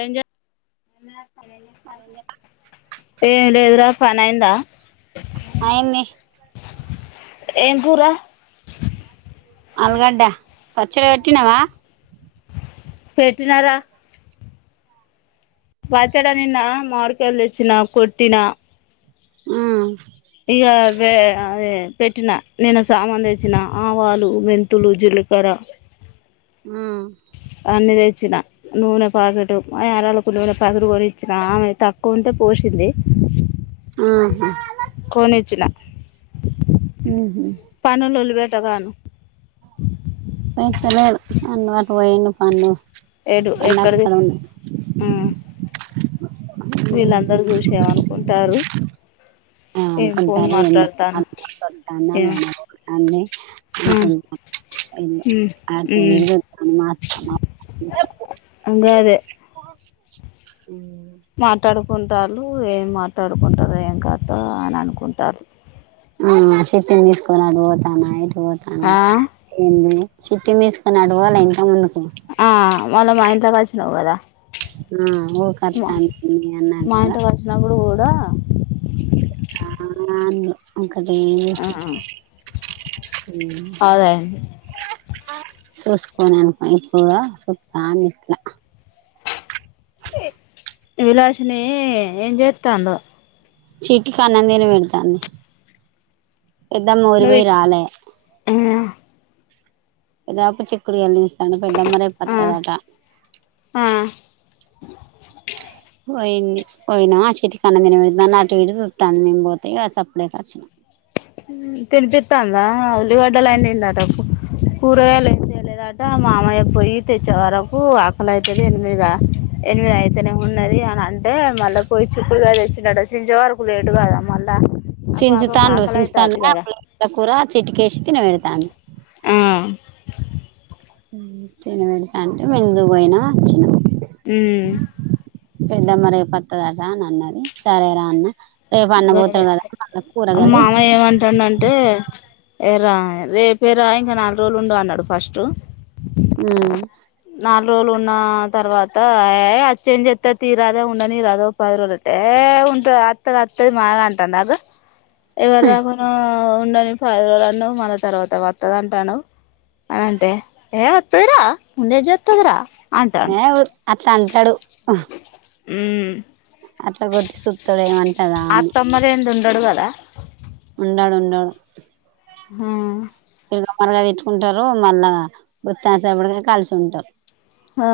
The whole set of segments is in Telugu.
ఏం చే ఏం లేదురా పని అయిందా అయింది ఏం కూరా ఆలుగడ్డ పచ్చడి పెట్టినావా పెట్టినారా పచ్చడి నిన్న మామిడికాయలు తెచ్చిన కోట్టిన హ్మ్ ఇగా వె దె పెట్టిన నిన్న సామాన్ తెచ్చిన ఆవాలు మెంతులు జీలకర్ర ఉమ్ ఇచ్చిన నూనె ప్యాకెట్ మా యారాలకు నూనె పాకెట్ కోనిఇచ్చిన ఆమె తక్కువ ఉంటే పోసింది ఉహు కోనిచ్చిన ముహుమ్ త్తగాను విత్తలేడు అన్న అటు పోయండు పన్లోకి ఏడు ఎక్కడది వీళ్ళందరూ చూసి ఏమనుకుంటారు ఆ ఏం ఫోన్ అనుకుంటారు ఎన్నో మాట్లాడతాను ఏం అయిన అన్ని ఉమ్ ఉమ్ ఉమ్ ఎంత మా అత్తమ్మ మాట్లాడు అనుకుంటారు ఏం మాట్లాడుకుంటారు ఏం కాద అని అనుకుంటారు ఆ చిట్టి తీసుకొనిఅటు పోతానా ఎటు పోతన్న ఆ ఎంది చిట్టిని తీసుకొనీ అట్టు పోలే ఇంతకుముందు ఆ మనము అట గాచినవు కదా ఉమ్ ఊ మా కొత్తంది అన్నట్టు లో ఆ న అరే ఆ అదయింది స పోన అనుకో ఇప్పుగా సత్తా నట్లా వి విలాక్ష్మమీ ఏం చేస్తాందో చిటికి అన్నందిని పెడతాంది పెద్దమ్మ ఊరికి నువ్వు పోయి రావాలే ఇ లేత చికుడు కాయలు తీస పెద్ పెద్దమ్మ రేపు ఆ వస్తాదట్ట అ పోయింది పోయినా చెటి కన్నిన అటు విడిాం పోతాయి అసప్పుడే కచ్చిన తినిపిస్తాదా అందా పలి వడ్డల అట కూరగాయలు ఏం తెలేదట మామయ్య పోయి తెచ్చే వరకు అక్కలయితే ఎనిమిదిగా ఎనిమిది అయితేనే ఉన్నది అని అంటే మళ్ళా పోయి చుకుడుగా తెచ్చినట చించే వరకు లేటు కాదా మళ్ళా ఆ సిజి పాపకు తాండు ఆకలి అయితాంది తనా కదా కూర చిట్కేసి తిన పెడతాంది ఆ తినబెడత అంటే విందుపోయినా వచ్చిన ఉమ్ పెద్దమ్మ రేపొత్త రా అ అన్నది సరేరా అన్న రేపు అన్న పోతాడు కదా కూరగాయలు మామ ఏమంటాండంటే హే రా రేపేరా ఇంకా నాలుగు రోజులు ఉండు అన్నాడు ఫస్ట్ హు పది రోజులు ఉన్న తర్వాత వచ్చి ఏం చేస్తాది తీరాదే ఉండని రాదే పది రోజులు అట్టే ఏ ఉంటాద వత్తది వత్తది బాగంటన్నారు ఏవల్ రాగున్న ఉండని పది రోజులన్నావ్ మల్ల తర్వాత వస్తదఅంటావ్ అని అంటే ఏ వస్తదిరా ఉండే ఏం చేస్తుందిరా యా అట్లా అంటాడు ఊ అట్లా కొట్టి సూత్త ఏమంటదా అని ఉండడుగదా ఉండాడు ఉండాడు హా లోపలుగా తిట్టుకుంటారు మళ్ళా కొత్త సేపటిగా కలిసి ఉంటారు ఆ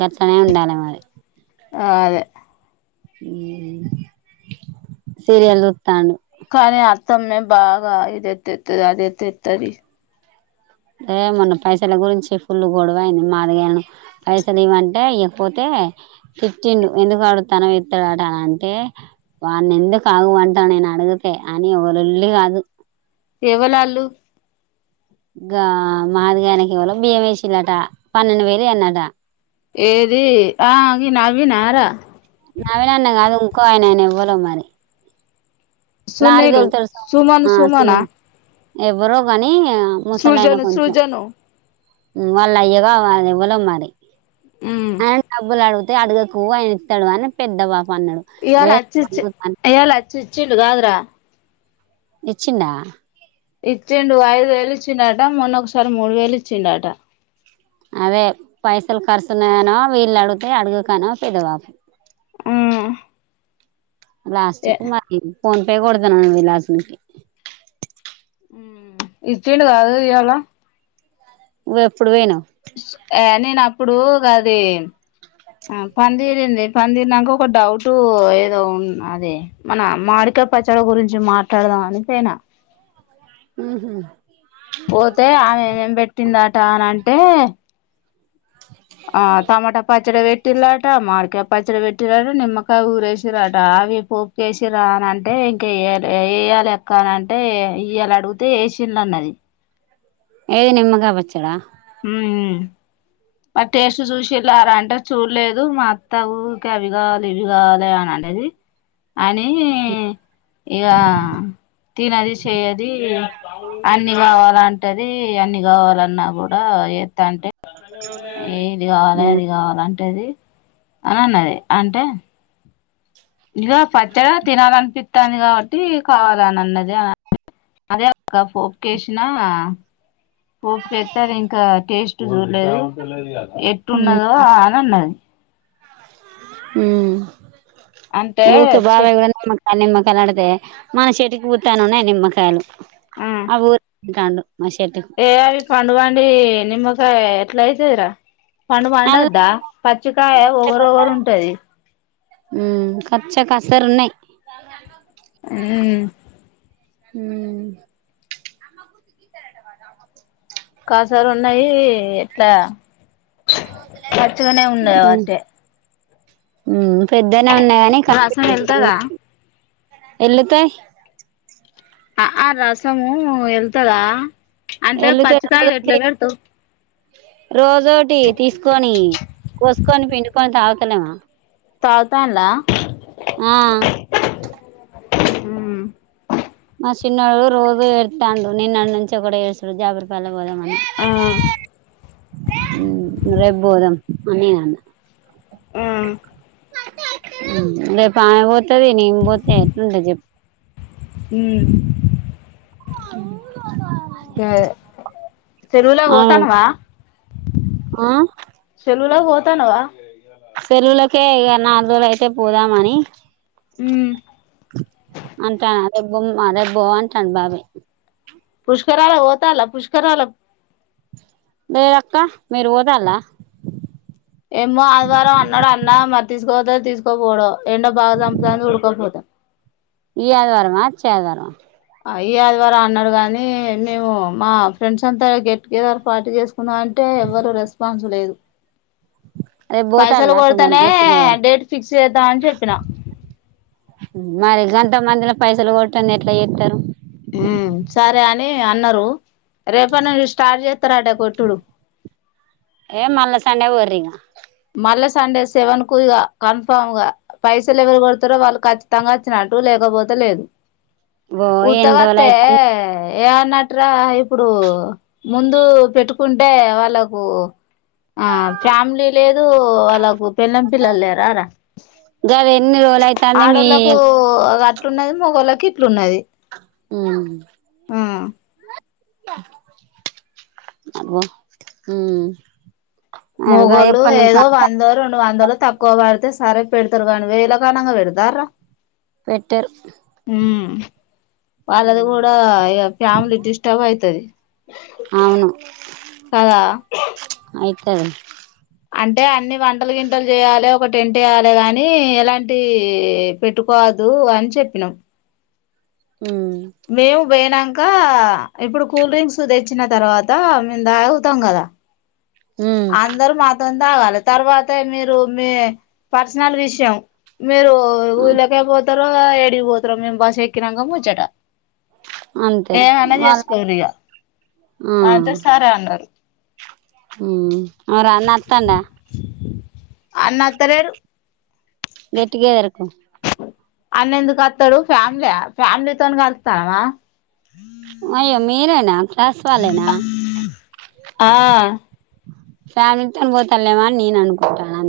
గట్లనే ఉండాలి మరి ఆ అదే హు సీరియల్ చూస్త్తండు కానీ అతమ్మే బాగా ఇదేత్తతది అదితేత్తది హే మొన్న పైసల గురించి ఫుల్ గొడవ అంది మాదిగాను పైసలు ఇవంటే ఇకపోతే తిట్టిండు ఎందుకు అడుతానో ఇత్తాడుట అంటే వాని ఎందుకు ఆగు అంటా నేను అడిగితే అని వో లొల్లి కాదు ఏవలాళ్ళు గా మాదిగాయనకి ఎవల్లో బియ్యం వేసిండట పన్నెండు వేలు ఈ అ న్నాట ఏది ఆవి నవీనార నవీన్ అనన్న కాదూ ఇంకొఆయన ఎవల్లో మరి లారీ సునీలు సుమను సుమనా ఎవరో కాని సజను సుజను హు వాళ్ళ అయ్యగా వాళ్లు ఎవల్లో మరి ఉమ్ ఆయన్ డబ్బులు ఆడుగు ఐతే అడగకు ఆయన్ ఇస్తాడు అని పెద్దవా పన్నాడు ఇయాల నేను అచ్చిచ్చి అని ఇయాల అచ్చి ఇచ్చిండు కాద్రా ఇచ్చిండా ఇచ్చిండు ఐదు వేలు ఇచ్చిండట మొన్న ఒకసారి మూడు వేలు ఇచ్చిండట అదే పైసలు ఖర్చున్నాయనో వీళ్ళు అడిగితే అడుగకనో పెదవాబు ఊ లాస్ట్కు మరి ఫోన్ పే కొడతనను విలాసనికి ఇచ్చిండు కాదు ఇయాల నువ్వు ఎప్పుడు పోయినావు యా నేను అప్పుడు గది ఆ పనిదీరింది పని దీరినంక ఒక డౌట్ ఏదో ఉ అది మన మాడికా పచ్చడి గురించి మాట్లాడదాం అనిపోయిన ఊహు పోతే ఆమెమేం పెట్టిందట అనంట్ ఆ టమాటా పచ్చడి పెట్ పెట్టిలాట మామిడికాయ పచ్చడి పెట్టిరాట నిమ్మకాయ ఊరేసిరట అవి పోపుకేసిన్ రా అనంట్ టే ఇంకా ఎయ్యలే ఎయ్యాలి అత్ కాని అంటే ఇయాల అడిగితే ఏసినన్నది ఏది నిమ్మకాయ పచ్చడా మ టేస్ట్ చూసిళార అంటే చూడలేదు మా అత్త ఊకి అవి కావాలి ఇవి కావాలి అననేది అని ఇగ తినది చెయ్యది అన్ని కావాలంటది ది అన్ని కావాలన్నా కూడా డా ఏ తంటె ఏ ఇది కావాలె ఉమ్ అది కావాలె టది అని అన్నది అంటే ఇగ పచ్చడా తినాలనిపిత్తాంది కాబట్టి కావాలని అన్నది అని అదే అక్క పోపు కేషినా పోపు కేతే అదింకా టేస్ట్ ఎవర్ లేదు ఉమ్ ఎట్టున్నదో అని ఉన్నది ఊ అంటే ఊకే చి బాబాయి గాని ఆ నిమ్మకాయలు ఆడితే మన చెట్కి బుత్తాన్ని ఉన్నాయి నిమ్మకాయలు ఆ ఊరికాడు ఏ అవి పండు బండి నిమ్మకాయ ఎట్లా అయితదరా పండు అల్ల పండద్దా పచ్చికయ ఓగరోగరు ఉంటది. కచ్చా కసరున్నాయ్ ఊ ఊ కాసర్ ఉన్నాయి ఎట్లా చచ్చగానే ఉన్నా అవంటే ఊ పెద్దనే ఉన్నాయి కాని కనిపి రసం అసలు ఎళ్తదా ఎలితే ఆ రసము ఎల్తదా వెళ్ళతే రజోటి రోజోటి తీసుకొని కోసుకొని, పిండుకొని తాగు. తెలవా తాగుతందా ఆ హ [inaudible] మా చె ఇక్కడ ఉన్న పదానికి పైన వాయిస్ టైపింగ్ కు పోలిక లేకుండా ఉంది. చిన్నోడు ఆ మా చిన్నోడు రోజు ఏర్తాండు నిన్నటి నుంచి ఒకటే ఏడుసుడు జాబుర్పల్లిపోదామని. రే బోదం అనేగాన్న ఆ రేపు ఆమె పోతుది నేమి పోతే ఎట్లుంట చెప్పు హు గ చెరువులా ఆమె పోతానువా ఆ చె లా పోతనవా సలవులకే ఇ నాలుగు రోజులు అయితే పోదామని ఉ అంటాను అరే బొ అరే బో అంటాను బాబా పుష్క పుష్కరా ల పోతలా పుష్కరాల లేేదక్క మీరు పోదాలా ఏమ్మో అదివారం అన్నడ అన్న మరి తీసుకుపోతా తీసుకోపోడో ఎండ బాగా చంపుతది ఉడకపోతా ఈ ఆదివారం వచ్చేఆదివారం అ ఈ ఆదివారా అన్నాడు కాగానీ అంటే ఎవరు రెస్పాన్స్ లేదు రేపు పైసలు పోతాల్లా మరి కొడతానే గెట్ టుగెదర్ డేట్ ఫిక్స్ చేద్దామని చెప్పిన మరి గతామందిలో పైసలు కొట్ంది ఎట్లా చెస్తారు ఉ సరే అని అన్నారు రేప నురు స్టార్ట్ చేస్తారట కొట్టుడు ఏ మళ్ళా సండే పోర్రి ఇగ మళ్ళీ సండే సెవెన్ కు ఇ కన్ఫామ్ గా పైసలు ఎవరు కొడతారో వాళ్ళు ఖచ్చితంగా వచ్చినట్టు లేకపోతే లేదు. ఓ ఎన్ని రోజులు ఉత్తవత్తే అయితాంది ఏన్నట్రా ఇప్పుడు ముందు పెట్టుకుంటే వాళ్ళకు ఆ ఫ్యామిలీ లేదు అలాకు పెన్నం పిల్లలు లేరా రా గది ఎన్ని రోజులు అయితాంది మీ ఆడోళ్ళలకు గట్టు ఉన్నది మగవాళ్ళకి ఇప్పుడున్నది అ ఆ అమె హు మొగళ్లు ఏదో వంద రెండు వందలు తక్కువ పడితే సరే పెడుతురు కానీ వేలకనంగా పెడదార పెట్టరు హ వాళ్ళది కూడా ఫ్యామిలీ డిస్టర్బ్ అయితది అవును కదా ఆయి ఆ అంటే అన్ని వంటలు గింటలు చేయాలి ఒక టెంట్ ఎయాలే గాని ఎలాంటి పెట్టుకోవద్దు అని చెప్పినాం ఉమ్ మేము బైనాక్ ఇంకా ఇప్పుడు కూల్ డ్రింక్స్ తెచ్చిన తర్వాత మేము తాగుతాం కదా అందరు మాతోంంత తాగాలి తర్వాత మీరు మీ పర్సనల్ విషయం మీరు ఉలకేపో తరువ ఎడిగిపో పోతారు మేము బాస్సు ఎక్కి నాక ముచ్చట అంతే ఏమన్నా వాళ్ళ చేసుకోరియ అంతే సార్ అన్నారు అర అన్నత్తండా అన్నత్తలేరు గట్టిగా ఎరక్కు అన్న ఎందుకు వస్తాడు ఫ్యామిలీ యా ఫ్యామిలీతోని కలుతున్నావా అయ్ మీరేనా ఫ్లాస్ వాలేనా ఆ ఫ్యామిలీతోన్ పోతల్లేవా నేన్ అనుకో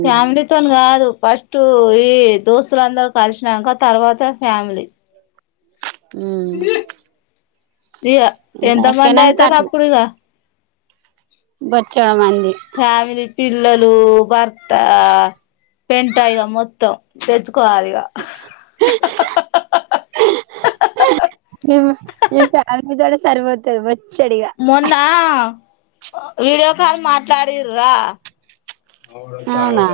ఫ్యామిలీతోని కాదు ఫస్ట్ ఈ దోస్తులందరు కలిసినాక తర్వాత ఫ్యామిలీ ఇ ఎంత మంది అయిపోయినంక అయితారుా అప్పుడుక బచ్చడ మ ఫ్యామిలీ పిల్లలు వార్త పెంట్ ఇగా మొత్తం సేచ్చు ఏమ ఏం ఫ్యామిలీ ద్వారా సరిపోత మొన్న విీడియో కాల్ మాట్లాడిండ్రా అవుడ అవునా తవుడ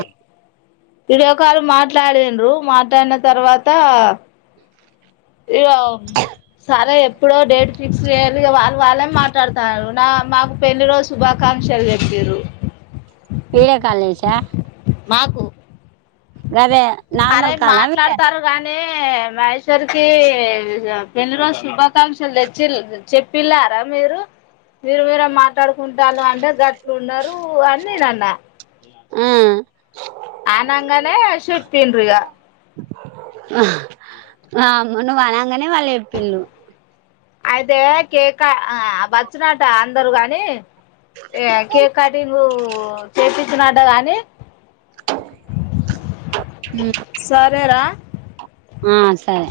వీడియో కాల్ మాట్లాడిన్రు మాట్లాడిన తర్వాత ఇ ఓ సరే ఎప్పుడో డేట్ ఫిక్స్ చేయాలి వాళ్ళు వాళ్ళే మాట్లాడుతన్నారు నా మాకు పెళ్లి రోజు శుభాకాంక్షలు చెప్పారు వీడియో కాల్ చేశా మాకు గదే అరే నార్మల్ కాలా వీడియో మాట్లాడతారు గానీ మహేశ్వరికి పెళ్లి రోజు శుభాకాంక్షలు తెచ్చి చెప్పిల్లారా మీరు మీరు మీరు మాట్లాడుకుంటాలు అంటే గట్లు ఉన్నారు అని నేనన్న ఆ అనంగానే చెప్పిండ్రు ఇగ ఆ అమ్మ నువ్వు అనంగానే వాళ్ళు చెప్పిల్ళు అయితే కేక బచ్చినట అందరు గాని ఏ కేక్ కటింగు చేపిస్తున్నాడట గాని సరేరా ఆ సరే